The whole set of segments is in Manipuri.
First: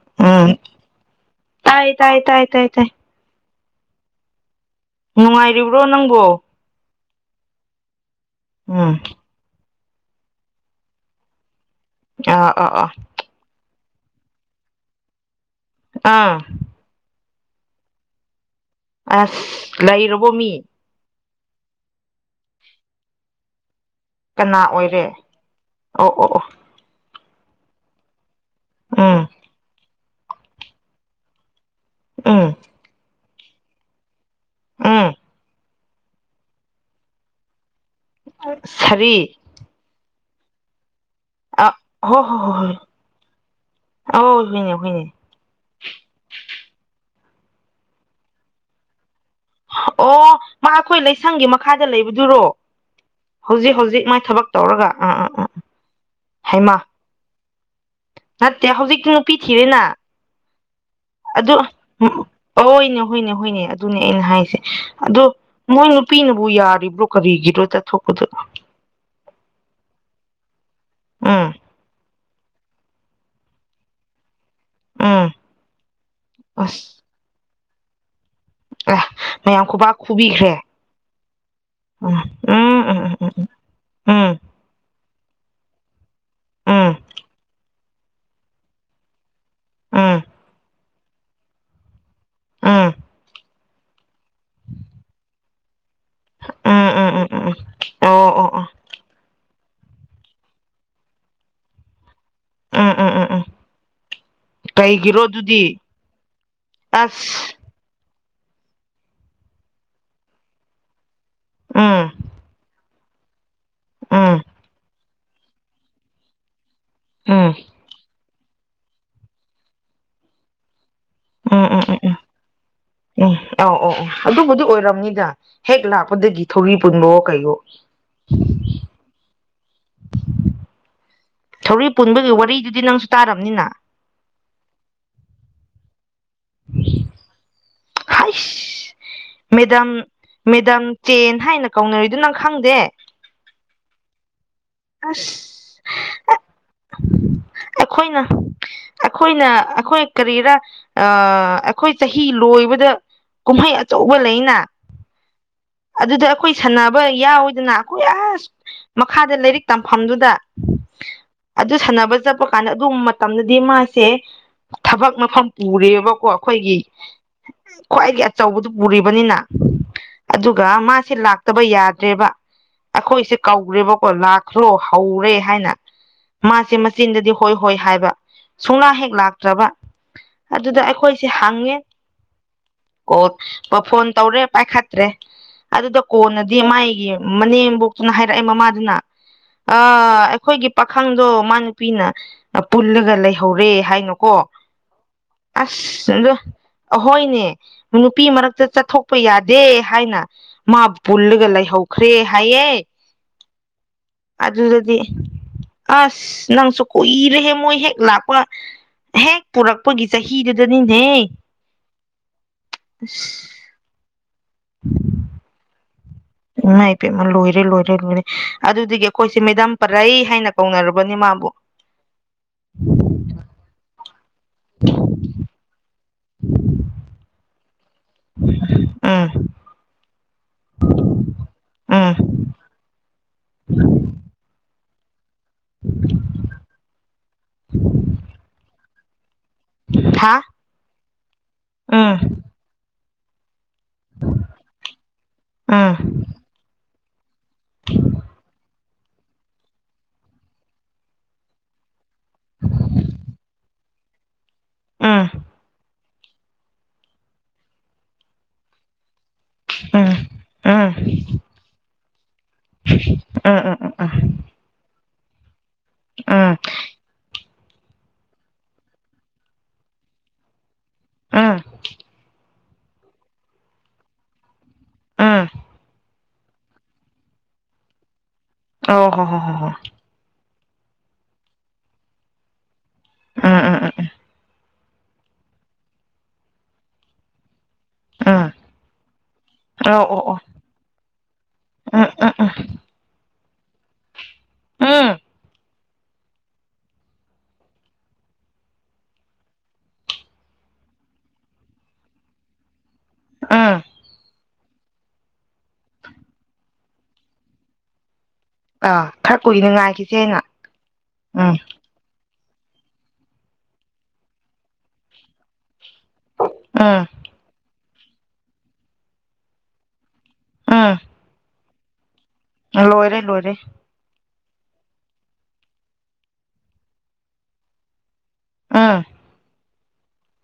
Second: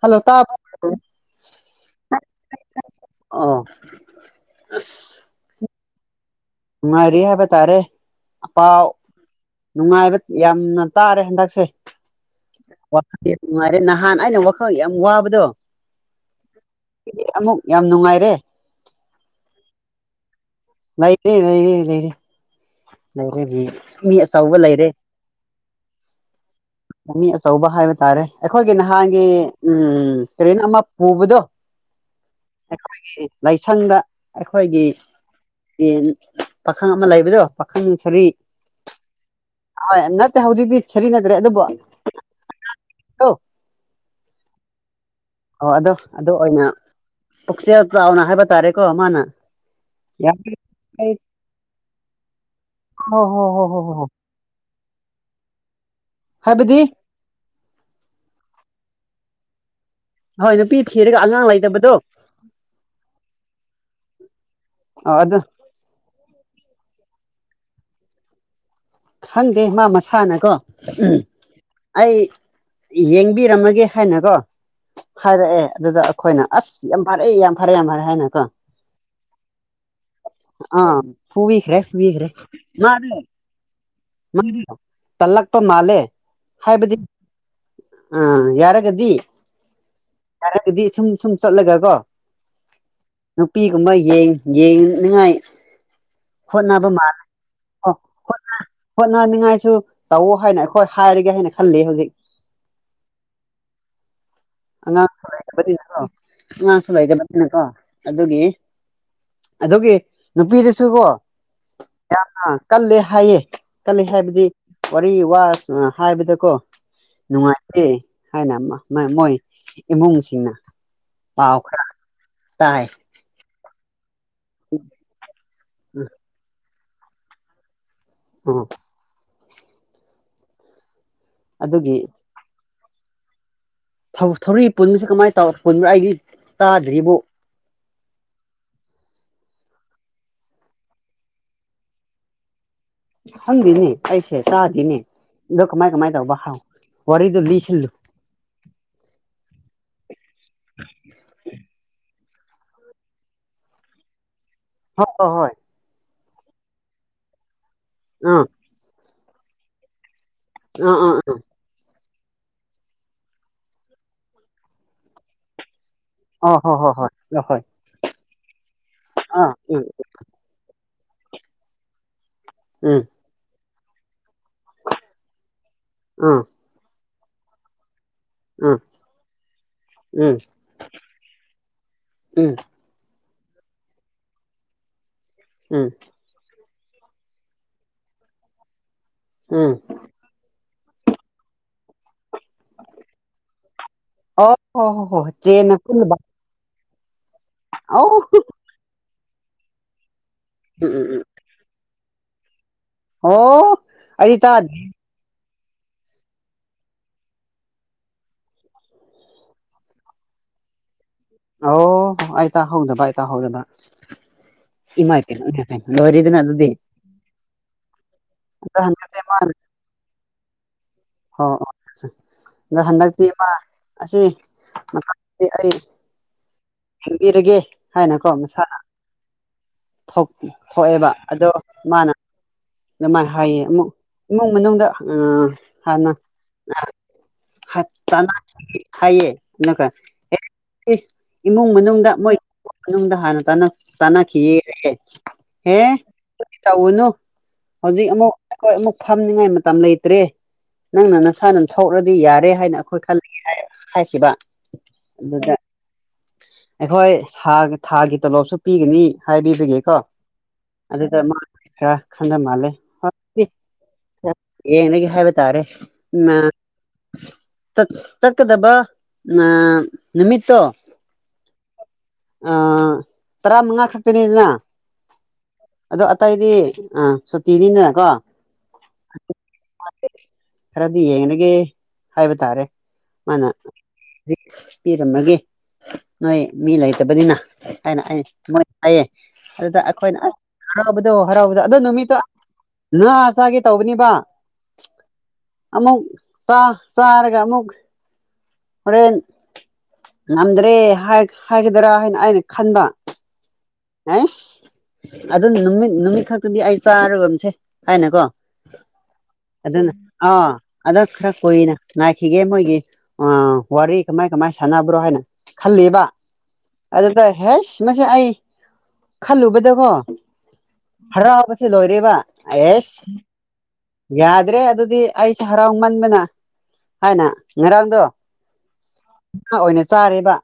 ꯍꯜꯂꯣ ꯎꯝ ꯇꯥꯏ [inaudible] ꯇꯥꯏ ꯇꯥꯏ ꯇꯥꯏ ꯇꯥꯏ [unintelligible] ꯅꯨꯡꯉꯥꯏꯔꯤꯕ꯭ꯔꯣ ꯅꯪꯕꯣ ꯅꯨꯡꯉꯔꯤ ꯍꯥꯏꯕ ꯇꯥꯔꯦ ꯄꯥꯎ ꯎꯝ ꯅꯨꯡꯉꯥꯏꯕ ꯌꯥꯝꯅ ꯇꯥꯔꯦ ꯍꯟꯗꯛꯁꯦ ꯑꯥ ꯑꯥ ꯑꯥ ꯅꯨꯡꯉꯥꯏꯔꯦ ꯅꯍꯥꯟ ꯑꯩꯅ ꯋꯥꯈꯜ ꯌꯥꯝ ꯋꯥꯕꯗꯣ ꯑꯥ ꯑꯃꯨꯛ ꯌꯥꯝ ꯅꯨꯡꯉꯥꯏꯔꯦ ꯑꯁ ꯂꯩꯔꯕꯣ ꯃꯤ ꯂꯩꯇꯦ ꯂꯩꯔꯦ ꯂꯩꯔꯦ ꯂꯩꯔꯦ ꯃꯤ ꯑꯆꯧꯕ ꯀꯅꯥ ꯂꯩꯔꯦ ꯑꯣꯏꯔꯦ ꯑꯣ ꯑꯣ ꯑꯣ ꯃꯤ ꯑꯆꯧꯕ ꯍꯥꯏꯕ ꯇꯥꯔꯦ ꯑꯩꯈꯣꯏꯒꯤ ꯅꯍꯥꯟꯒꯤ ꯎꯝ ꯎꯝ ꯇ꯭ꯔꯦꯟ ꯑꯃ ꯄꯨꯕꯗꯣ ꯎꯝ ꯑꯩꯈꯣꯏꯒꯤ ꯂꯥꯏꯁꯪꯗ ꯑꯩꯈꯣꯏꯒꯤ ꯎꯝ ꯑꯦ ꯄꯥꯈꯪ ꯑꯃ ꯂꯩꯕꯗꯣ ꯄꯥꯈꯪ ꯁꯥꯔꯤ ꯁꯥꯕꯤ ꯑꯣꯏ ꯅꯠꯇꯦ ꯍꯧꯖꯤꯕꯤ ꯁꯔꯤꯅꯒ꯭ꯔꯦ ꯑꯗꯨ ꯑ ꯍꯣ ꯍꯣ ꯍꯣꯏ ꯍꯣꯏ ꯍꯅꯦ ꯍꯅꯦ ꯑꯣ ꯑꯗꯣ ꯑꯗꯨ ꯑꯣꯏꯅ ꯄꯨꯛꯆꯦꯜ ꯆꯥꯎꯅ ꯍꯥꯏꯕ ꯇꯥꯔꯦ ꯀꯣ ꯃꯥꯅ ꯑꯣ ꯌꯥꯝ ꯃꯥ ꯑꯩꯈꯣꯏ ꯂꯩꯁꯪꯒꯤ ꯃꯈꯥꯗ ꯂꯩꯕꯗꯨꯔꯣ ꯍꯣ ꯍꯣ ꯍꯣ ꯍꯧꯖꯤꯛ ꯍꯣ ꯍꯧꯖꯤꯛ ꯍꯣ ꯃꯥ ꯊꯥꯕꯥꯛ ꯇꯧꯔꯒ ꯑꯥ ꯑꯥ ꯑꯝ ꯎꯝ ꯍꯥꯏꯩ ꯃꯥ ꯍꯥꯏꯕꯗꯤ ꯅꯠꯇꯦ ꯍꯧꯖꯤꯛꯇꯤ ꯅꯨꯄꯤ ꯊꯤꯔꯦꯅ ꯍꯣꯏ ꯅꯨꯄꯤ ꯊꯤꯔꯒ ꯑꯉꯥꯡ ꯑꯗꯨ ꯂꯩꯇꯕꯗꯣ ꯎꯝ ꯑꯣꯏꯅꯦ ꯍꯣꯏꯅꯦ ꯍꯣꯏꯅꯦ ꯑꯗꯨꯅꯦ ꯑꯩꯅ ꯍꯥꯏꯁꯦ ꯑꯗꯨ ꯃꯣꯏ ꯅꯨꯄꯤꯅꯕꯨ ꯌꯥꯔꯤꯕ꯭ꯔꯣ ꯀꯔꯤꯒꯤꯅꯣ ꯆꯠꯊꯣꯛꯄꯗꯨ ꯈꯪꯗꯦ ꯃꯥ ꯃꯁꯥꯅꯀꯣ ꯎꯝ ꯑꯩ ꯌꯦꯡꯕꯤꯔꯝꯃꯒꯦ ꯍꯥꯏꯅꯀꯣ ꯎꯝ ꯍꯥꯏꯔꯛꯑꯦ ꯑꯗꯨꯗ ꯑꯩꯈꯣꯏꯅ ꯑꯁ ꯌꯥꯝ ꯐꯔꯦ ꯌꯥꯝ ꯐꯔꯦ ꯌꯥꯝ ꯐꯔꯦ ꯍꯥꯏꯅ ꯀꯣ ꯑꯦ ꯃꯌꯥꯝ ꯈꯨꯕꯥꯛ ꯈꯨꯕꯤꯈ꯭ꯔꯦ ꯑꯥ ꯍꯨꯕꯤꯈ꯭ꯔꯦ ꯎꯝ ꯍꯨꯈ꯭ꯔꯦ ꯎꯝ ꯃꯥ ꯎꯝ ꯎꯝ ꯃꯥ ꯇꯜꯂꯛꯄꯥ ꯃꯥꯜꯂꯦ ꯎꯝ ꯍꯥꯏꯕꯗꯤ ꯑꯥ ꯌꯥꯔꯒꯗꯤ ꯎꯝ ꯍꯥꯏꯔꯒꯗꯤ ꯁꯨꯝ ꯁꯨꯝ ꯆꯠꯂꯒꯥ ꯀꯣ ꯎꯝ ꯅꯨꯄꯤꯒꯨꯝꯕ ꯌꯦ ꯌꯦꯡꯅꯤꯡꯉꯥꯏ ꯎꯝ ꯎꯝ ꯎꯝ ꯍꯣꯠꯅꯕ ꯎꯝ ꯃꯥ ꯎꯝ ꯎꯝ ꯎꯝ ꯑꯣ ꯑꯣ ꯑꯣ ꯍꯣꯠꯅꯟꯤꯡ ꯉꯥꯏꯁꯨ ꯇꯧꯋ ꯍꯥꯏꯅ ꯑꯩꯈꯣꯏ ꯍꯥꯏꯔꯒꯦ ꯍꯥꯏꯅ ꯈꯜꯂꯤ ꯍꯧꯖꯤꯛ ꯎꯝ ꯎꯝ ꯎꯝ ꯑꯉꯥꯡꯁꯨ ꯀꯩꯒꯤꯔꯣ ꯑꯗꯨꯗꯤ ꯂꯩꯕꯅꯀꯣ ꯑꯉꯥꯡꯁꯨ ꯂꯩꯒꯕꯅꯤꯅ ꯑꯁ ꯀꯣ ꯑꯗꯨꯒꯤ ꯑꯗꯨꯒꯤ ꯅꯨꯄꯤꯗꯨꯁꯨ ꯀꯣ ꯎꯝ ꯌꯥ ꯀꯜꯂꯦ ꯍꯥꯏꯌꯦ ꯀꯜꯂꯤ ꯎꯝ ꯍꯥꯏꯕꯗꯤ ꯋꯥꯔꯤ ꯋꯥ ꯍꯥꯏꯕꯗꯀꯣ ꯎꯝ ꯎꯝ ꯅꯨꯡꯉꯥꯏꯇꯦ ꯍꯥꯏꯅ ꯃꯣꯏ ꯏꯃꯨꯡꯁꯤꯡꯅ ꯄꯥꯎ ꯎꯝ ꯎꯝ ꯈꯔ ꯎꯝ ꯇꯥꯏ ꯎꯝ ꯑꯧ ꯑ ꯑꯣ ꯑꯗꯨꯕꯨꯗꯤ ꯑꯣꯏꯔꯝꯅꯤꯗ ꯍꯦꯛ ꯂꯥꯛꯄꯗꯒꯤ ꯊꯧꯔꯤ ꯄꯨꯟꯕꯣ ꯀꯩꯌꯣ [unintelligible] ꯊꯧꯔꯤ ꯑꯗꯨꯒꯤ ꯄꯨꯟꯕꯒꯤ ꯋꯥꯔꯤꯗꯨꯗꯤ ꯅꯪꯁꯨ ꯇꯥꯔꯕꯅꯤꯅ ꯊꯧꯔꯤꯛ ꯄꯨꯟꯕꯁꯤ ꯀꯃꯥꯏꯅ ꯇꯧ ꯄꯨꯟꯕ꯭ꯔꯥ ꯑꯩꯗꯤ ꯇꯥꯗ꯭ꯔꯤꯕ ꯍꯥꯏꯁ ꯃꯦꯗꯝ ꯃꯦꯗꯝ ꯆꯦꯟ ꯍꯥꯏꯅ ꯀꯧꯅꯔꯤꯗꯨ ꯅꯡ ꯈꯪꯗꯦ ꯍꯪꯗꯅꯦ ꯑꯩꯁꯦ ꯇꯥꯗꯤꯅꯦ ꯑꯁ ꯑꯗꯣ ꯀꯃꯥꯏ ꯀꯃꯥꯏ ꯇꯧꯕ ꯍꯥꯎ ꯋꯥꯔꯤꯗꯣ ꯂꯤꯁꯤꯜꯂꯨ ꯑꯩꯈꯣꯏꯅ ꯑꯩꯈꯣꯏꯅ ꯑꯩꯈꯣꯏ ꯀꯔꯤꯔꯥ ꯑ ꯑꯩꯈꯣꯏ ꯆꯍꯤ ꯂꯣꯏꯕꯗ ꯀꯨꯝꯍꯩ ꯑꯆꯧꯕ ꯂꯩꯅ ꯍ ꯑ ꯍꯣꯏ ꯑꯗꯨꯗ ꯑꯩꯈꯣꯏ ꯁꯥꯟꯅꯕ ꯌꯥꯎꯋꯗꯅ ꯑꯩꯈꯣꯏ ꯑꯥ ꯑꯁ ꯃꯈꯥꯗ ꯂꯥꯏꯔꯤꯛ ꯇꯝꯐꯝꯗꯨꯗ ꯑꯥ ꯑꯥ ꯑꯥ ꯑꯗꯨ ꯁꯥꯟꯅꯕ ꯆꯠꯄ ꯀꯥꯟꯗ ꯑꯗꯨꯒꯨꯝꯕ ꯃꯇꯝꯗꯗꯤ ꯃꯥꯁꯦ ꯊꯕꯛ ꯃꯐꯝ ꯄꯨꯔꯦꯕꯀ ꯀꯣ ꯑ ꯍꯣ ꯑꯩꯈꯣꯏꯒꯤ ꯍꯣ ꯍꯣꯏ ꯍꯣꯏ ꯍꯣꯏ ꯈ꯭ꯋꯥꯏꯗꯒꯤ ꯑꯆꯧꯕꯗꯨ ꯄꯨꯔꯤꯕꯅꯤꯅ ꯑꯥ ꯎꯝ ꯑꯗꯨꯒ ꯃꯥꯁꯦ ꯂꯥꯛꯇꯕ ꯌꯥꯗ꯭ꯔꯦꯕ ꯎꯝ ꯑꯩꯈꯣꯏꯁꯦ ꯀꯧꯈ꯭ꯔꯦꯕꯀꯣ ꯈ꯭ꯔꯣ ꯍꯧꯔꯦ ꯍꯥꯏꯅ ꯑꯥ ꯃꯥꯁꯦ ꯃꯆꯤꯟꯗꯗꯤ ꯍꯣꯏ ꯍꯣꯏ ꯍꯥꯏꯕ ꯎꯝ ꯁꯨꯡꯂꯥ ꯍꯦꯛ ꯂꯥꯛꯇ꯭ꯔꯕ ꯎꯝ ꯑꯗꯨꯗ ꯑꯩꯈꯣꯏꯁꯦ ꯍꯪꯉꯦ ꯑꯣ ꯐꯣꯟ ꯇꯧꯔꯦ ꯄꯥꯏꯈꯠꯇ꯭ꯔꯦ ꯎꯝ ꯎꯝ ꯑꯗꯨꯗ ꯀꯣꯟꯅ ꯗꯤ ꯃꯥꯏꯒꯤ ꯃꯅꯦꯝꯕꯣꯛꯇꯨꯅ ꯍꯥꯏꯔꯛꯑꯦ ꯃꯃꯥꯗꯨꯅ ꯎꯝ ꯑ ꯑꯩꯈꯣꯏꯒꯤ ꯄꯥꯈꯪꯗꯣ ꯃꯥ ꯅꯨꯄꯤꯅ ꯄꯨꯜꯂꯒ ꯂꯩꯍꯧꯔꯦ ꯍꯥꯏꯅꯣ ꯀꯣ ꯑꯣ ꯍꯣ ꯍꯣ ꯍꯣ ꯆꯦꯅ ꯑꯁ ꯄꯨꯟꯅꯕ ꯑꯍꯣꯏꯅꯦ ꯑꯧ ꯅꯨꯄꯤ ꯃꯔꯛꯇ ꯆꯠꯊꯣꯛꯄ ꯌꯥꯗꯦ ꯍꯥꯏꯅ ꯎꯝ ꯃꯥꯕꯨ ꯎꯝ ꯎꯝ ꯄꯨꯜꯂꯒ ꯂꯩꯍꯧꯈ꯭ꯔꯦ ꯍꯥꯏꯌꯦ ꯑꯣ ꯑꯩ ꯇꯥꯗꯦ ꯑꯗꯨꯗꯗꯤ ꯑꯁ ꯅꯪꯁꯨ ꯀꯨꯏꯔꯦꯍꯦ ꯃꯣꯏ ꯍꯦꯛ ꯂꯥꯛꯄ ꯍꯦꯛ ꯄꯨꯔꯛꯄꯒꯤ ꯆꯍꯤꯗꯨꯗꯅꯤꯅꯦ ꯑꯣ ꯑ ꯇ ꯍꯧꯗꯕ ꯑꯇ ꯑꯁ ꯍꯗꯕ ꯏꯃꯥꯏꯇꯦꯅꯔꯗꯅ ꯎꯥꯏ ꯏꯄꯦꯝꯃ ꯂꯣꯏꯔꯦ ꯂꯣꯏꯔꯦ ꯂꯣꯏꯔꯦ ꯑꯗꯣ ꯑꯗꯨꯗꯤ ꯍꯟꯗꯛꯇꯤ ꯑꯩꯈꯣꯏꯁꯦ ꯃꯥꯅ ꯃꯦꯗꯥꯝ ꯄꯔꯩ ꯍꯥꯏꯅ ꯀꯧꯅꯔꯕꯅꯦ ꯍꯣ ꯃꯥꯕꯨ ꯍꯣ ꯑꯗꯣ ꯍꯟꯗꯛꯇꯤ ꯏꯃ ꯑꯁꯤ ꯑꯩ [inaudible] ꯈꯟꯕꯤꯔꯒꯦ ꯍꯥꯏꯅꯀꯣ ꯃꯁꯥ ꯎꯝ ꯊꯣꯛꯑꯦꯕ ꯑꯗꯣ ꯃꯥꯅ ꯎꯝ ꯑꯗꯨꯃꯥꯏꯅ ꯍꯥꯏꯌꯦ ꯑꯃꯨꯛ ꯏꯃꯨꯡ ꯃꯅꯨꯡꯗ ꯎ ꯍꯅ ꯍ ꯆ ꯍꯥꯏꯌꯦ ꯅꯀ ꯍꯥ ꯏꯃꯨꯡ ꯃꯅꯨꯡꯗ ꯎꯝ ꯃꯣꯏꯃ ꯃꯅꯨꯡꯗ ꯍꯥꯟꯅ ꯇꯥꯟꯅ ꯆꯅꯥ ꯈꯤ ꯍꯦ ꯎꯝ ꯇꯅꯨ ꯍꯧꯖꯤꯛ ꯑꯃꯨꯛ ꯑꯩꯈꯣꯏ ꯑꯃꯨꯛ ꯐꯝꯅꯤꯡꯉꯥꯏ ꯃꯇꯝ ꯂꯩꯇ꯭ꯔꯦ ꯅꯪꯅ ꯅꯁꯥ ꯑꯗꯨꯝ ꯊꯣꯛꯧꯔꯗꯤ ꯌꯥꯔꯦ ꯍꯥꯏꯅ ꯑꯩꯈꯣꯏ ꯈꯂ ꯍꯥꯏꯈꯤꯕ ꯎꯝ ꯑꯗꯨꯗ ꯑꯩꯈꯣꯏ ꯊꯥꯒꯤ ꯇꯣꯂꯣꯞꯁꯨ ꯄꯤꯒꯅꯤ ꯍꯥꯏꯕꯤꯕꯒꯦꯀꯣ ꯎꯝ ꯎꯝ ꯑꯗꯨꯗ ꯎꯝ ꯃꯥ ꯈ ꯈꯟꯗ ꯃꯥꯂꯦ ꯎꯝ ꯌꯦꯡꯉꯒ ꯍꯥꯏꯕ ꯇꯥꯔꯦ ꯎ ꯆꯠꯀꯗꯕ ꯅꯨꯃꯤꯠꯇꯣ ꯑꯥ ꯑꯥ ꯇꯔꯥ ꯃꯉꯥ ꯈꯛꯇꯅꯤꯗꯅ ꯎꯝ ꯑꯗꯣ ꯇꯩꯗꯤ ꯑ ꯁꯨꯇꯤꯅꯤꯅ ꯀꯣ ꯑꯣ ꯍꯣ ꯍ ꯍ ꯍ ꯈꯔꯗꯤ ꯌꯦꯡꯂꯥꯒꯦ ꯍꯥꯏꯕ ꯇꯥꯔꯦ ꯃꯥꯅ ꯎꯝ ꯎꯝ ꯎꯝ ꯎꯝ ꯄꯤꯔꯝꯃꯒꯦ ꯅꯣꯏ ꯃꯤ ꯂꯩꯇꯕꯅꯤꯅ ꯍꯥꯏꯅ ꯎꯝ ꯑꯩꯣꯏ ꯍꯥꯏꯌꯦ ꯑꯗꯨꯗ ꯑꯧ ꯑꯩꯈꯣꯏꯅ ꯑꯣ ꯑꯣ ꯑꯁ ꯍꯔꯥꯎꯕꯗꯣ ꯍꯔꯥꯎꯕꯗꯣ ꯑꯗꯣ ꯎꯝ ꯅꯨꯃꯤꯠꯇꯣ ꯎꯝ ꯎꯝ ꯉꯥꯁꯥꯒꯤ ꯇꯧꯕꯅꯤꯕ ꯎꯝ ꯑꯃꯨꯛ ꯆꯥꯔꯒ ꯑꯃꯨꯛ ꯍꯣꯔꯦꯟ ꯉꯝꯗ꯭ꯔꯦ ꯍꯥꯏꯒꯗ꯭ꯔꯥ ꯍꯥꯏꯅ ꯑꯩꯅ ꯈꯟꯕ ꯑꯥ ꯑꯦꯁ ꯑꯗꯨ ꯅꯨꯃꯤꯠ ꯅꯨꯃꯤꯠ ꯈꯛꯇꯗꯤ ꯑꯩ ꯆꯥꯔꯨꯁꯦ ꯍꯥꯏꯅꯀꯣ ꯑꯥ ꯈꯔ ꯀꯨꯏꯅ ꯑꯗꯨꯅ ꯉꯥꯏꯈꯤꯁꯦ ꯑꯩꯅ ꯑꯥ ꯑꯗ ꯈꯔ ꯎꯝ ꯀꯨꯏꯅ ꯉꯥꯏꯈꯤꯒꯦ ꯃꯣꯏꯒꯤ ꯋꯥꯔꯤ ꯀꯃꯥꯏ ꯀꯃꯥꯏ ꯁꯥꯟꯅꯕ꯭ꯔꯣ ꯍꯥꯏꯅ ꯈꯜꯂꯤꯕ ꯎꯝ ꯑꯗꯨ ꯇ ꯍꯁ ꯃꯁ ꯑꯩ ꯈꯜꯂꯨꯕꯗꯀꯣ ꯎꯝ ꯍꯔꯥꯎꯕꯁꯦ ꯂꯣꯏꯔꯦꯕ ꯑꯦꯁ [unintelligible] ꯌꯥꯗ꯭ꯔꯦ ꯑꯗꯨꯗꯤ ꯑꯩꯁꯦ ꯍꯔꯥꯎꯃꯟꯕꯅ ꯍꯥꯏꯅ ꯉꯔꯥꯡꯗꯣ ꯑꯥ ꯉꯥ ꯑꯣꯏꯅ ꯆꯥꯔꯦꯕ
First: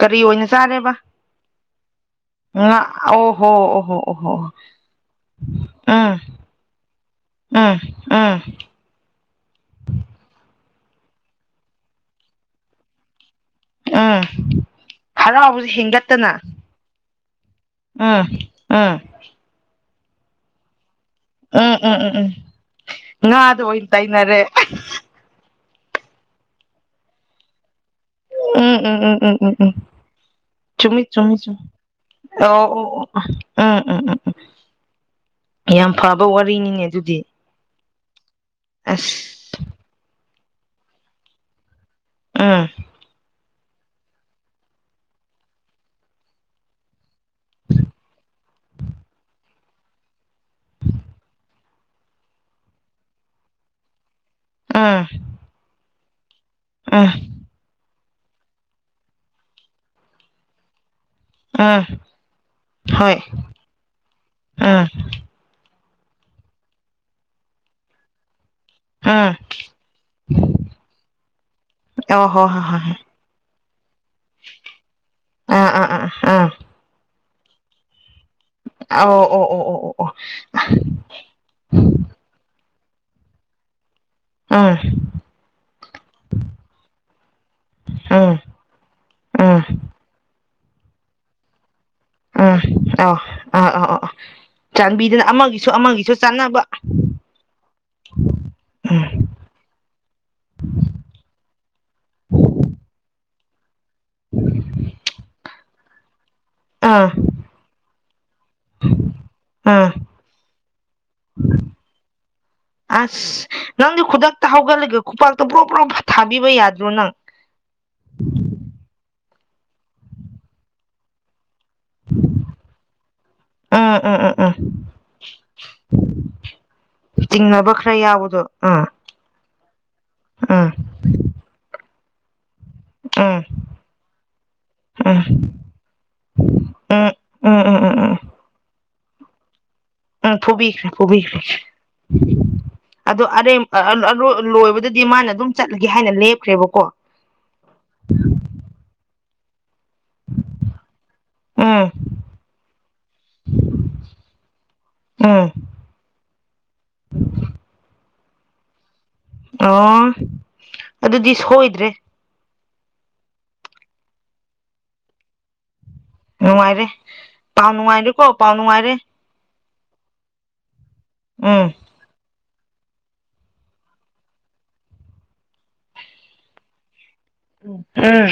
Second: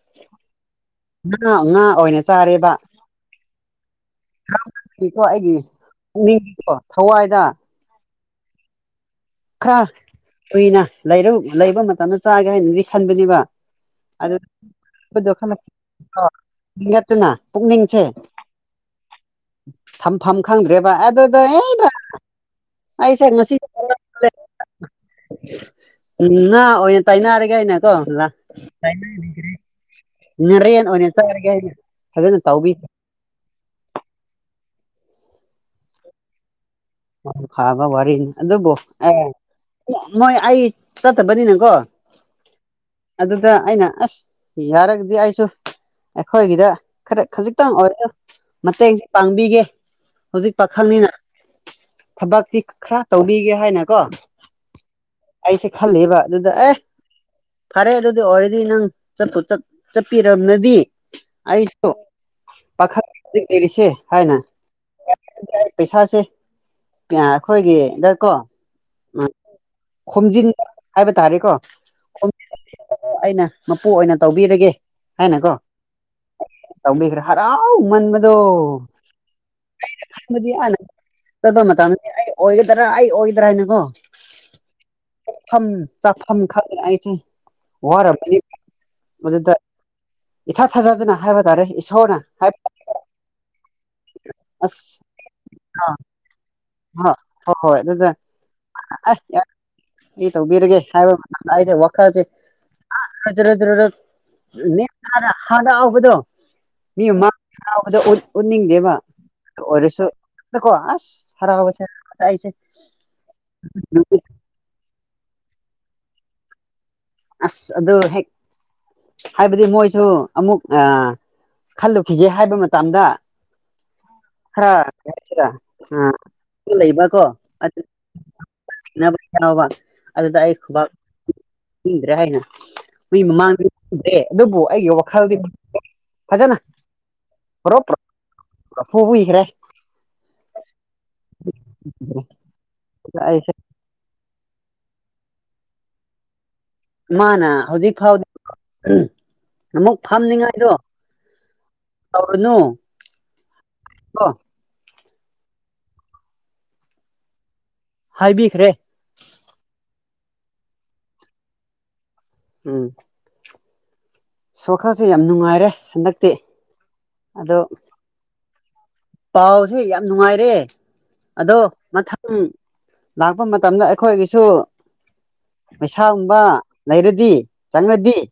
ꯀꯔꯤ ꯑꯣꯏꯅ ꯆꯥꯔꯦꯕ ꯉꯥ ꯉꯥ ꯑꯣꯏꯅ ꯆꯥꯔꯦꯕ ꯉꯥ ꯑꯣꯍꯣ ꯑꯣ ꯍꯣ ꯑꯣꯍꯣ ꯁꯤꯀꯣ ꯑꯩꯒꯤ ꯎꯝ ꯄꯨꯛꯅꯤꯡꯗꯣ ꯊꯋꯥꯏꯗ ꯑꯝ ꯈꯔ ꯀꯨꯏꯅ ꯂꯩꯔ ꯂꯩꯕ ꯃꯇꯝꯗ ꯆꯥꯒꯦ ꯍꯥꯏꯅꯗꯤ ꯈꯟꯕꯅꯦꯕ ꯎꯝ ꯑꯗ ꯍꯔꯥꯎꯕꯁꯦ [unintelligible] ꯍꯦꯟꯒꯠꯇꯅ ꯅꯠꯇꯨꯅ ꯄꯨꯛꯅꯤꯡꯁꯦ ꯎꯝ ꯎꯝ ꯐꯝꯐꯝ ꯈꯪꯗ꯭ꯔꯦꯕ ꯑꯗꯨ ꯎꯝ ꯎꯝ ꯎꯝ ꯎꯝ ꯉꯥꯗꯣ ꯑꯣꯏꯅ ꯇꯩꯅꯔꯦ ꯎꯝ ꯅꯥ ꯑꯣꯏꯅ ꯇꯥꯏꯅꯔꯒꯦ ꯑꯩꯅ ꯀꯣ ꯎꯝ ꯎꯝ ꯎꯝ ꯎꯝ ꯎꯝ ꯎꯝ ꯉꯥꯔꯦꯟ ꯆꯨꯝꯃꯤ ꯑꯣꯏꯅ ꯆꯃꯤ ꯆꯥꯔꯒꯦ ꯆ ꯍꯥꯏꯅ ꯐꯖꯅ ꯇꯧꯕꯤ ꯑꯣ ꯑꫭ ꯎꯝ ꯎꯝ ꯎꯝ ꯎꯝ ꯌꯥꯝ ꯐꯕ ꯋꯥꯔꯤꯅꯤꯅꯦ ꯑꯗꯨꯗꯤ ꯐꯥꯕ ꯋꯥꯔꯤꯅꯤ ꯑꯗꯨꯕꯨ ꯑꯦ ꯑꯁ ꯃꯣꯏ ꯑꯩ ꯆꯠꯇꯕꯅꯤꯅꯀꯣ ꯎꯝ ꯑꯗꯨꯗ ꯑꯩꯅ ꯑꯁ ꯌꯥꯔꯒꯗꯤ ꯑꯩꯁꯨ ꯑꯩꯈꯣꯏꯒꯤꯗ ꯈꯔ ꯈꯖꯤꯛꯇꯪ ꯑꯣꯏꯔ ꯃꯇꯦꯡ ꯄꯥꯡꯕꯤꯒꯦ ꯍꯧꯖꯤꯛ ꯄꯥꯈꯜꯅꯤꯅ ꯊꯕꯛꯁꯤ ꯈꯔ ꯇꯧꯕꯤꯒꯦ ꯍꯥꯏꯅꯀꯣ ꯑꯥ ꯑꯩꯁꯦ ꯈꯂꯦꯕ ꯑꯗꯨꯗ ꯑꯦ [unintelligible] ꯐꯔꯦ ꯑꯗꯨꯗꯤ ꯑꯣꯏꯔꯗꯤ ꯅꯪ ꯆꯄ ꯆꯠꯄꯤꯔꯕꯅꯗꯤ ꯎꯝ ꯑꯩꯁꯨ ꯄꯥꯈꯛ ꯍꯣꯏ ꯂꯩꯔꯤꯁꯦ ꯍꯥꯏꯅ ꯎꯝ ꯄꯩꯁꯥꯁꯦ ꯑꯩꯈꯣꯏꯒꯤꯗ ꯀꯣ ꯎꯝ ꯈꯣꯝꯖꯤꯟ ꯍꯥꯏꯕ ꯇꯥꯔꯦꯀꯣ ꯑꯣ ꯍꯣ ꯍꯣꯏ ꯍꯣꯏ ꯍꯣꯏ ꯑꯩꯅ ꯃꯄꯨ ꯑꯣꯏꯅ ꯇꯧꯕꯤꯔꯒꯦ ꯍꯥꯏꯅꯀꯣ ꯑꯥ ꯑꯥ ꯑꯥ ꯑꯥ ꯑꯥ ꯇꯧꯃꯤꯈ꯭ꯔꯦ ꯍꯔꯥꯎ ꯃꯟ ꯃꯗꯣ ꯑꯣ ꯑꯣ ꯑꯣ ꯑꯣ ꯑꯣ ꯑꯣ ꯆꯠꯄ ꯃꯇꯝꯗ ꯑꯩ ꯑꯣꯏꯒꯗ꯭ꯔꯥ ꯑꯩ ꯑꯣꯏꯒꯗ꯭ꯔꯥ ꯍꯥꯏꯅꯀꯣ ꯎꯝ ꯆꯥꯛ ꯆꯥꯛꯐꯝ ꯈꯪꯗꯅ ꯑꯩꯁꯦ ꯎꯝ ꯋꯥꯔꯕꯗꯤ ꯃꯗꯨꯗ ꯎꯝ ꯏꯊꯥ ꯊꯥꯖꯗꯅ ꯍꯥꯏꯕ ꯇꯥꯔꯦ ꯏꯁꯣꯔꯅ ꯑꯥ ꯑ ꯑ ꯑ ꯑꯁ ꯆꯥꯟꯕꯤꯗꯅ ꯑꯃꯒꯤꯁꯨ ꯑ ꯑꯃꯒꯤꯁꯨ ꯆꯥꯟꯅꯕ ꯎꯝ ꯏ ꯇ ꯎꯕꯤꯔꯒꯦ ꯍꯥꯏꯕꯥꯏꯁꯦ ꯋꯥꯈꯔꯁꯤ ꯔ ꯍꯗꯕꯗꯣ ꯑꯥ ꯃꯥ ꯗꯦꯕ ꯑꯥ ꯑꯣꯏꯔꯁꯨ ꯀꯣ ꯑꯁ ꯍꯔꯕꯁꯦ ꯅꯪꯗꯤ ꯈꯨꯗꯛꯇ ꯍꯧꯒꯠꯂꯒ ꯈꯨꯄꯥꯛꯇ ꯄ꯭ꯔꯣ ꯄ꯭ꯔꯣ ꯊꯥꯕꯤꯕ ꯌꯥꯗ꯭ꯔꯣ ꯅꯪ ꯑꯁ ꯑꯗꯨ ꯍꯦꯛ ꯍꯥꯏꯕꯗꯤ ꯃꯣꯏꯁꯨ ꯑꯃꯨꯛ ꯑ ꯈꯜꯂꯨꯈꯤꯒꯦ ꯍꯥꯏꯕ ꯃꯇꯝꯗ ꯎꯝ ꯎꯝ ꯎꯝ ꯎꯝ [unintelligible] ꯂꯩꯕ ꯀꯣ ꯆꯤꯡꯅꯕ ꯈꯔ ꯌꯥꯎꯕꯗꯣ ꯎꯝ ꯌꯥꯕ ꯑꯗꯨꯗ ꯑꯩ ꯎꯝ ꯈꯨꯕꯥꯛ [unintelligible] ꯍꯥꯏꯅ ꯃꯣꯏ ꯎꯝ ꯃꯃꯥꯡꯗ꯭ꯔꯦ ꯑꯗꯨꯕꯨ ꯑꯩꯒꯤ ꯎꯝ ꯋꯥꯈꯜꯗꯤ ꯐꯖꯅ ꯎꯝ ꯎꯝ ꯎꯝ ꯎꯝ ꯎꯝ [unintelligible] ꯎꯝ ꯐꯨꯕꯤꯈ꯭ꯔꯦ ꯐꯨꯕꯤꯈ꯭ꯔꯦ ꯑꯗꯨ ꯑꯩꯁꯦ ꯑꯔꯩ ꯂꯣꯏꯕꯗꯗꯤ ꯃꯥꯅ ꯑꯗꯨꯝ ꯆꯠꯂꯒꯦ ꯍꯥꯏꯅ ꯂꯦꯞꯈ꯭ꯔꯦꯕꯀꯣ ꯃꯥꯅꯥ ꯍꯧꯖꯤꯛ ꯐꯥꯎꯗꯤ ꯑꯃꯨꯛ ꯐꯝꯅꯤꯉꯥꯏꯗꯣ ꯎꯝ ꯇꯧꯔꯅꯨ ꯀꯣ ꯎꯥ ꯍꯥꯏꯕꯤꯈ꯭ꯔꯦ ꯑꯣ ꯑꯗꯨꯗꯤ ꯁꯣꯏꯗ꯭ꯔꯦ ꯎꯝ ꯁꯣꯈꯜꯁꯦ ꯌꯥꯝ ꯅꯨꯡꯉꯥꯏꯔꯦ ꯍꯟꯗꯛ ꯅꯨꯡꯉꯥꯏꯔꯦ ꯄꯥꯎ ꯅꯨꯡꯉꯥꯏꯔꯦꯀꯣ ꯄꯥꯎ ꯅꯨꯡꯉꯥꯏꯔꯦ ꯄꯥꯎꯁꯦ ꯌꯥꯝ ꯅꯨꯡꯉꯥꯏꯔꯦ ꯑꯗꯣ ꯎꯝ ꯎ ꯂꯥꯛꯄ ꯃꯇꯝꯗ ꯑꯩꯈꯣꯏꯒꯤꯁꯨ ꯄꯩꯁꯥꯒꯨꯝꯕ ꯂꯩꯔꯗꯤ ꯆꯪꯉꯗꯤ ꯎꯝ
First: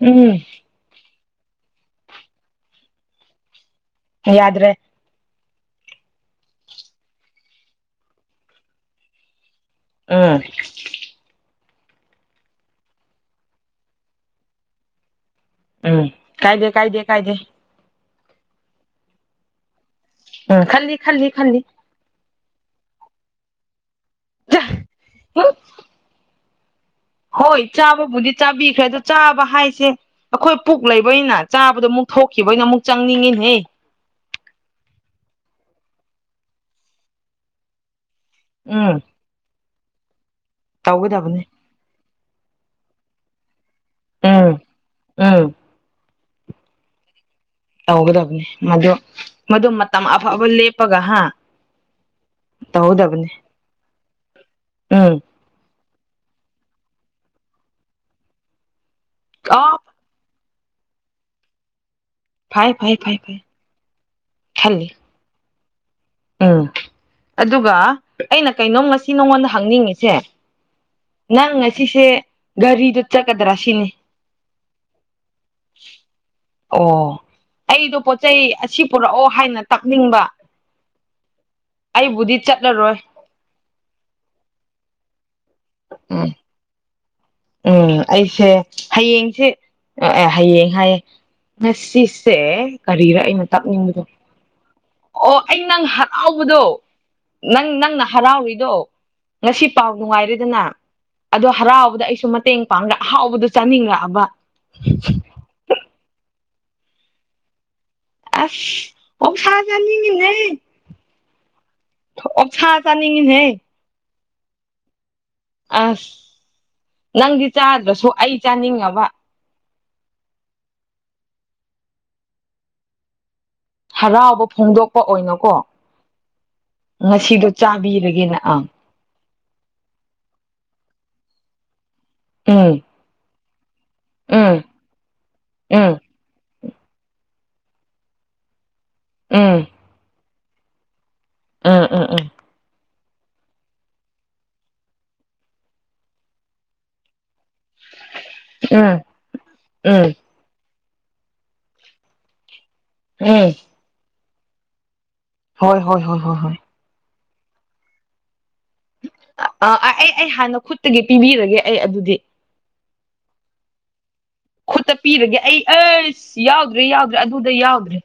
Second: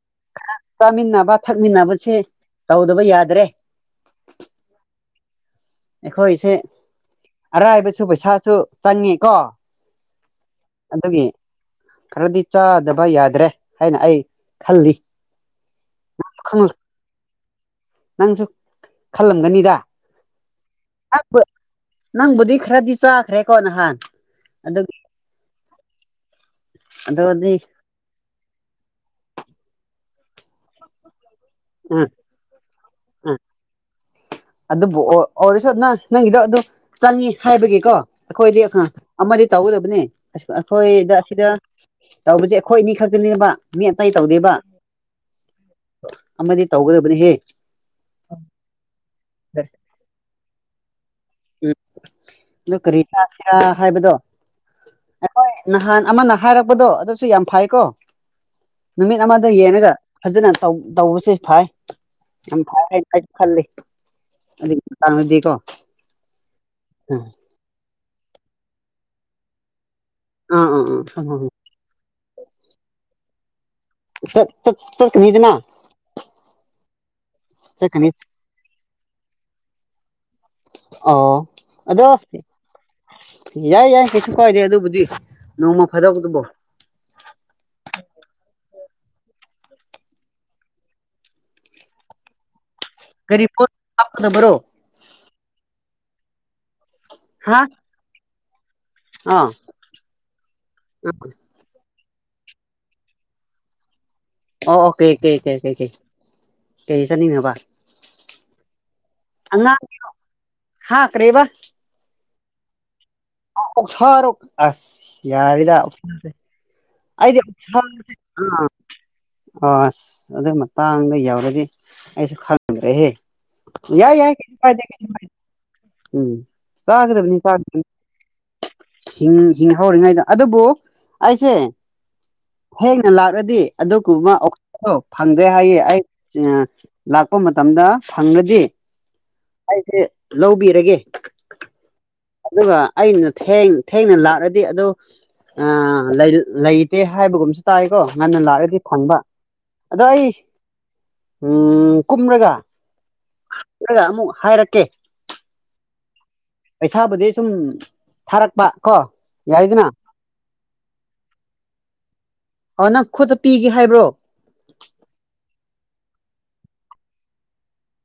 ꯎꯝ ꯈꯔ ꯆꯥꯃꯤꯟꯅꯕ ꯊꯛꯃꯤꯟꯅꯕꯁꯦ ꯇꯧꯗꯕ ꯌꯥꯗ꯭ꯔꯦ ꯌꯥꯗ꯭ꯔꯦ ꯑꯩꯈꯣꯏꯁꯦ ꯑꯔꯥꯏꯕꯁꯨ ꯄꯩꯁꯥꯁꯨ ꯆꯪꯉꯦ ꯀꯣ ꯎꯝ ꯑꯗꯒꯤꯦ ꯈꯔꯗꯤ ꯆꯥꯗꯕ ꯌꯥꯗ꯭ꯔꯦ ꯍꯥꯏꯅ ꯑꯩ ꯈꯜꯂꯤ ꯎꯝ ꯀꯥꯏꯗꯦ ꯀꯥꯏꯗꯦ ꯀꯥꯏꯗꯦ ꯅꯪꯁꯨ ꯈꯜꯂꯝꯒꯅꯤꯗ ꯎ ꯈ ꯅꯪꯕꯨ ꯅꯪꯕꯨꯗꯤ ꯈꯔꯗꯤ ꯆꯥꯈ꯭ꯔꯦꯀꯣ ꯅꯍꯥꯟ ꯑꯗꯨꯒ ꯍ ꯑꯗꯨꯗꯤ ꯍꯣꯏ ꯆꯥꯕꯕꯨꯗꯤ ꯆꯥꯕꯤꯈ꯭ꯔꯦ ꯑꯗ ꯆꯥꯕ ꯍꯥꯏꯁꯦ ꯑꯩꯈꯣꯏ ꯄꯨꯛ ꯂꯩꯕꯅ ꯆꯥꯕꯗꯣ ꯑꯃꯨꯛ ꯎꯝ ꯊꯣꯛꯈꯤꯕꯩꯅ ꯑꯃꯨꯛ ꯎꯝ ꯆꯪꯅꯤꯡꯉꯤꯅꯦꯍ ꯑꯗꯨꯕꯨ ꯑꯣꯏꯔꯁꯨ ꯅ ꯅꯪꯒꯤꯗꯣ ꯑꯗꯨ ꯆꯪꯉ ꯍꯥꯏꯕꯒꯤꯀꯣ ꯑꯩꯈꯣꯏꯗꯤ ꯎꯝ ꯑꯃꯗꯤ ꯇꯧꯒꯗꯕꯅꯦ ꯑꯩꯈꯣꯏꯗ ꯇꯧꯒꯗꯕꯅꯤ ꯁꯤꯗ ꯇꯁꯦ ꯑꯩꯈꯣꯏ ꯑꯅꯤ ꯈꯛꯇꯅꯦꯕ ꯃꯤ ꯑꯇꯩ ꯇꯧꯗꯦꯕ ꯎꯝ ꯎꯝ ꯑꯃꯗꯤ ꯇꯧꯒꯗꯕꯅꯤꯍꯦ ꯇꯧꯒꯗꯕꯅꯤ ꯃꯗꯨ ꯃꯗꯨ ꯃꯇꯝ ꯑꯐꯕ ꯂꯦꯞꯄꯒ ꯍꯥ ꯎꯝ ꯑꯗꯨ ꯀꯔꯤ ꯇꯧꯒꯗꯕꯅꯤ ꯆꯥꯁꯤꯔꯥ ꯍꯥꯏꯕꯗꯣ ꯎꯝ ꯍꯣꯏ ꯅꯍꯥꯟ ꯑꯃꯅ ꯍꯥꯏꯔꯛꯄꯗꯣ ꯑꯗꯨꯁꯨ ꯌꯥꯝ ꯐꯩꯀꯣ ꯅꯨꯃꯤꯠ ꯑꯃꯗ ꯑ ꯌꯦꯡꯉꯒ ꯐꯖꯅ ꯇꯧꯕꯁꯦ ꯐꯥꯏ ꯌꯥꯝ ꯐꯩ ꯐꯩ ꯐꯥꯏꯅ ꯐꯩ ꯐꯩ ꯈꯜꯂꯤ ꯈꯜꯂꯤ ꯑꯗꯨꯗꯒꯤ ꯇꯥꯡꯗꯤ ꯀꯣ ꯎꯝ ꯎꯝ ꯑꯗꯨꯒ ꯑꯩꯅ ꯀꯩꯅꯣꯝ ꯉꯁꯤ ꯅꯉꯣꯟꯗ ꯍꯪꯅꯤꯡꯉꯤꯁꯦ ꯑꯥ ꯑꯥ ꯑꯥ ꯅꯪ ꯉꯁꯤꯁꯦ ꯒꯥꯔꯤꯗꯨ ꯆꯠꯀꯗ꯭ꯔꯥ ꯁꯤꯅꯤ ꯇ ꯃꯤꯅꯤꯗꯅ ꯑꯣ ꯑꯩꯗꯣ ꯆꯠꯀꯅꯤ ꯄꯣꯠꯆ ꯆꯩ ꯑꯁꯤ ꯄꯨꯔꯛꯑꯣ ꯍꯥꯏꯅ ꯇꯥꯛꯅꯤꯡꯕ ꯑꯣ ꯑꯗꯣ ꯑꯩꯕꯨꯗꯤ ꯆꯠꯂꯔꯣꯏ ꯌꯥꯏ ꯌꯥꯏ ꯀꯩꯁꯨ ꯀꯥꯏꯗꯦ ꯑꯗꯨꯕꯨꯗꯤ ꯅꯣꯡꯃ ꯎꯝ ꯐꯥꯗꯣꯛꯇꯕꯣ ꯎꯝ ꯑꯩꯁꯦ ꯍꯌꯦꯡꯁꯦ ꯑꯦ ꯍꯌꯦꯡ ꯍꯥꯏꯌꯦ ꯉꯁꯤꯁꯦ ꯀꯔꯤꯔ ꯑꯩꯅ ꯇꯥꯛꯅꯤꯡꯕꯗꯣ ꯗꯕ꯭ꯔꯣ ꯑꯣ ꯑꯩ ꯅꯪ ꯍꯔꯥꯎꯕꯗꯣ ꯍꯥ ꯅꯪ ꯅꯪꯅ ꯍꯔꯥꯎꯔꯤꯗꯣ ꯑꯥ ꯉꯁꯤ ꯄꯥꯎ ꯅꯨꯡꯉꯥꯏꯔꯦꯗꯅ ꯑꯗꯨ ꯍꯔꯥꯎꯕꯗ ꯑꯩꯁꯨ ꯃꯇꯦꯡ ꯄꯥꯡꯂ ꯑꯍꯥꯎꯕꯗ ꯆꯥꯅꯤꯡꯂꯛꯑꯕ ꯑꯣ ꯑꯣꯀꯦꯀꯦꯀꯦꯀꯦꯦ ꯀꯩ ꯆꯠꯅꯤꯡꯉꯕꯕꯥ ꯑ ꯑꯣ ꯁꯥꯖꯥꯅꯤꯉ ꯅ ꯍꯥ ꯀꯔꯤꯕ ꯑꯣꯞ ꯁꯥ ꯆꯥꯅꯤꯡꯉꯤꯍꯦ ꯑꯣꯁꯔꯛ ꯑꯁ ꯌꯥꯔꯗ ꯑꯁ ꯑꯣꯁꯦ ꯑꯩꯗꯤ ꯅꯪꯗꯤ ꯆꯥꯗ꯭ꯔꯁꯨ ꯑꯩ ꯆꯥꯅꯤꯡꯉꯕ ꯑ ꯑꯁ ꯑꯗꯨꯒꯤ ꯃꯇꯥꯡꯗ ꯌꯎꯔꯒꯦ ꯑꯩꯁꯨ ꯈꯪꯗ꯭ꯔꯦꯍꯦ ꯌꯥꯏ ꯌꯥꯏ ꯍꯔꯥꯎꯕ ꯄꯗꯦ ꯐꯣꯡꯗꯣꯛꯄ ꯑꯣꯏꯅꯀꯣ ꯎꯝ ꯆꯒꯗꯕꯅꯤ ꯉꯁꯤꯗꯣ ꯆꯗ ꯆꯥꯕꯤꯔꯒꯦꯅ ꯑꯥ ꯍꯤꯡꯍꯧꯔꯤꯉꯩꯗ ꯑꯗꯨꯕꯨ ꯑꯩꯁꯦ ꯎꯝ ꯍꯩꯅ ꯂꯥꯛꯂꯗꯤ ꯑꯗꯨꯒꯨꯝꯕ ꯎꯝ ꯑꯣ ꯐꯪꯗ꯭ꯔꯦ ꯍꯥꯏꯌꯦ ꯎꯝ ꯑꯩ ꯂꯥꯛꯄ ꯃꯇꯝꯗ ꯐꯪꯪꯂꯗꯤ ꯎꯝ ꯁꯦ ꯂꯧꯕꯤꯔꯒꯦ ꯎꯝ ꯎꯝ ꯎꯝ ꯑꯗꯨꯒ ꯑꯩꯅ ꯊꯦꯡꯅ ꯂꯥꯛꯂꯗꯤ ꯑꯗ ꯂꯩꯇꯦ ꯍꯥꯏꯕꯒꯨꯝꯕꯁꯤ ꯇꯥꯏꯀꯣ ꯉꯟꯅ ꯂꯥꯛꯑꯗꯤ ꯎꯝ ꯐꯪꯕ ꯑꯗꯣ ꯎꯝ ꯑꯩ ꯎꯝ ꯀꯨꯝꯔꯒ ꯎꯝ ꯑꯃꯨꯛ ꯍꯥꯏꯔꯛꯀꯦ ꯍꯣꯏ ꯍꯣꯏ ꯍꯣꯏ ꯍꯣꯏ ꯍꯣꯏ ꯄꯩꯁꯥꯕꯨꯗꯤ ꯁꯨꯝ ꯊꯥꯔꯛꯄ ꯀꯣ ꯌꯥꯏꯗꯅ ꯑꯩ ꯑꯩ ꯍꯥꯟꯅ ꯈꯨꯠꯇꯒꯤ ꯄꯤꯕꯤꯔꯒꯦ ꯑꯩ ꯑꯗꯨꯗꯤ ꯑ ꯅꯪ ꯈꯨꯠꯇ ꯄꯤꯒꯦ ꯍꯥꯏꯕ꯭ꯔꯣ ꯈꯨꯠꯇ ꯄꯤꯔꯒꯦ ꯑꯩ ꯑꯁ ꯌꯥꯎꯗ꯭ꯔꯦ ꯌꯥꯎꯗ꯭ꯔꯦ ꯑꯗꯨꯗ ꯌꯥꯎꯗ꯭ꯔꯦ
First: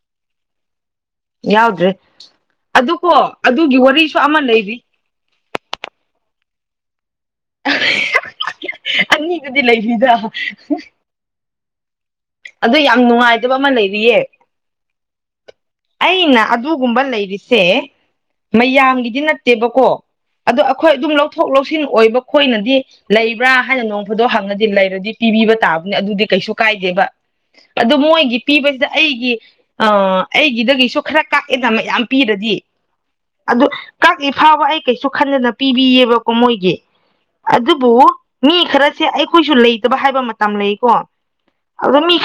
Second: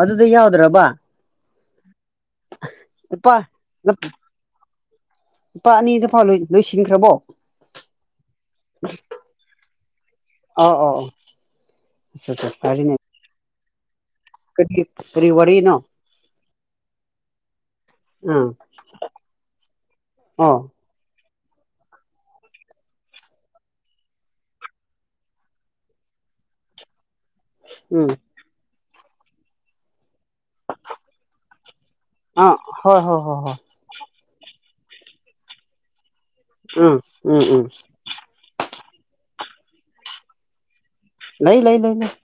ꯑꯗꯨꯗꯤ ꯌꯥꯎꯗ꯭ꯔꯕ ꯌꯥꯎꯗ꯭ꯔꯦ ꯑꯗꯨ ꯀꯣ ꯂꯨꯄꯥ ꯑꯗꯨꯒꯤ ꯋꯥꯔꯤꯁꯨ ꯑꯃ ꯂꯩꯔꯤ ꯂꯨꯄꯥ ꯑꯅꯤ ꯂꯥꯎ ꯂꯣꯏꯁꯤꯟꯈ꯭ꯔꯕꯣ ꯑꯅꯤꯕꯨꯗꯤ ꯂꯩꯔꯤꯗ ꯑꯥ ꯑꯣ ꯑꯣ ꯑ ꯑꯗ ꯐꯔꯤꯅꯦ ꯌꯥꯝ ꯅꯨꯡꯉꯥꯏꯇꯕ ꯑꯃ ꯂꯩꯔꯤꯌꯦ ꯀꯔꯤ ꯀꯔꯤꯕ ꯋꯥꯔꯤ ꯅꯣ ꯑꯩꯅ ꯑꯗꯨꯒꯨꯝꯕ ꯂꯩꯔꯤꯁꯦ ꯑꯥ ꯃꯌꯥꯝꯒꯤꯗꯤ ꯅꯠꯇꯦꯕꯀꯣ ꯑꯣ ꯑꯗꯣ ꯑꯩꯈꯣꯏ ꯑꯗꯨꯝ ꯂꯧꯊꯣꯛ ꯂꯧꯁꯤꯟ ꯑꯣꯏꯕ ꯑꯩꯈꯣꯏꯅꯗꯤ ꯂꯩꯕ꯭ꯔꯥ ꯍꯥꯏꯅ ꯅꯣꯡ ꯐꯗꯣ ꯍꯪꯉꯗꯤ ꯂꯩꯔꯗꯤ ꯄꯤꯕꯤꯕ ꯇꯥꯕꯅꯦ ꯑꯗꯨꯗꯤ ꯀꯩꯁꯨ ꯀꯥꯏꯗꯦꯕ ꯑꯗꯨ ꯎꯝ ꯃꯣꯏꯒꯤ ꯄꯤꯕꯁꯤꯗ ꯑꯩꯒꯤ ꯑ ꯑꯩꯒꯤꯗꯒꯤꯁꯨ ꯈꯔ ꯀꯥꯛꯑꯦꯗ ꯃꯌꯥꯝ ꯑꯥ ꯄꯤꯔꯗꯤ ꯍꯣꯏ ꯍꯣꯏ ꯍꯣꯏ ꯍꯣꯏ ꯑꯗꯨ ꯀꯛꯏ ꯐꯥꯎꯕ ꯑꯩ ꯀꯩꯁꯨ ꯈꯟꯗꯅ ꯄꯤꯕꯤꯌꯦꯕ ꯀ ꯃꯣꯏꯒꯤ ꯎꯝ ꯎꯝ ꯎꯝ ꯑꯗꯨꯕꯨ ꯃꯤ ꯈꯔꯁꯦ ꯑꯩꯈꯣꯏꯁꯨ ꯂꯩꯇꯕ ꯍꯥꯏꯕ ꯃꯇꯝ ꯂꯩꯀꯣ ꯂꯩ ꯂꯩ ꯂꯩ ꯑꯗꯨꯗ ꯃꯤ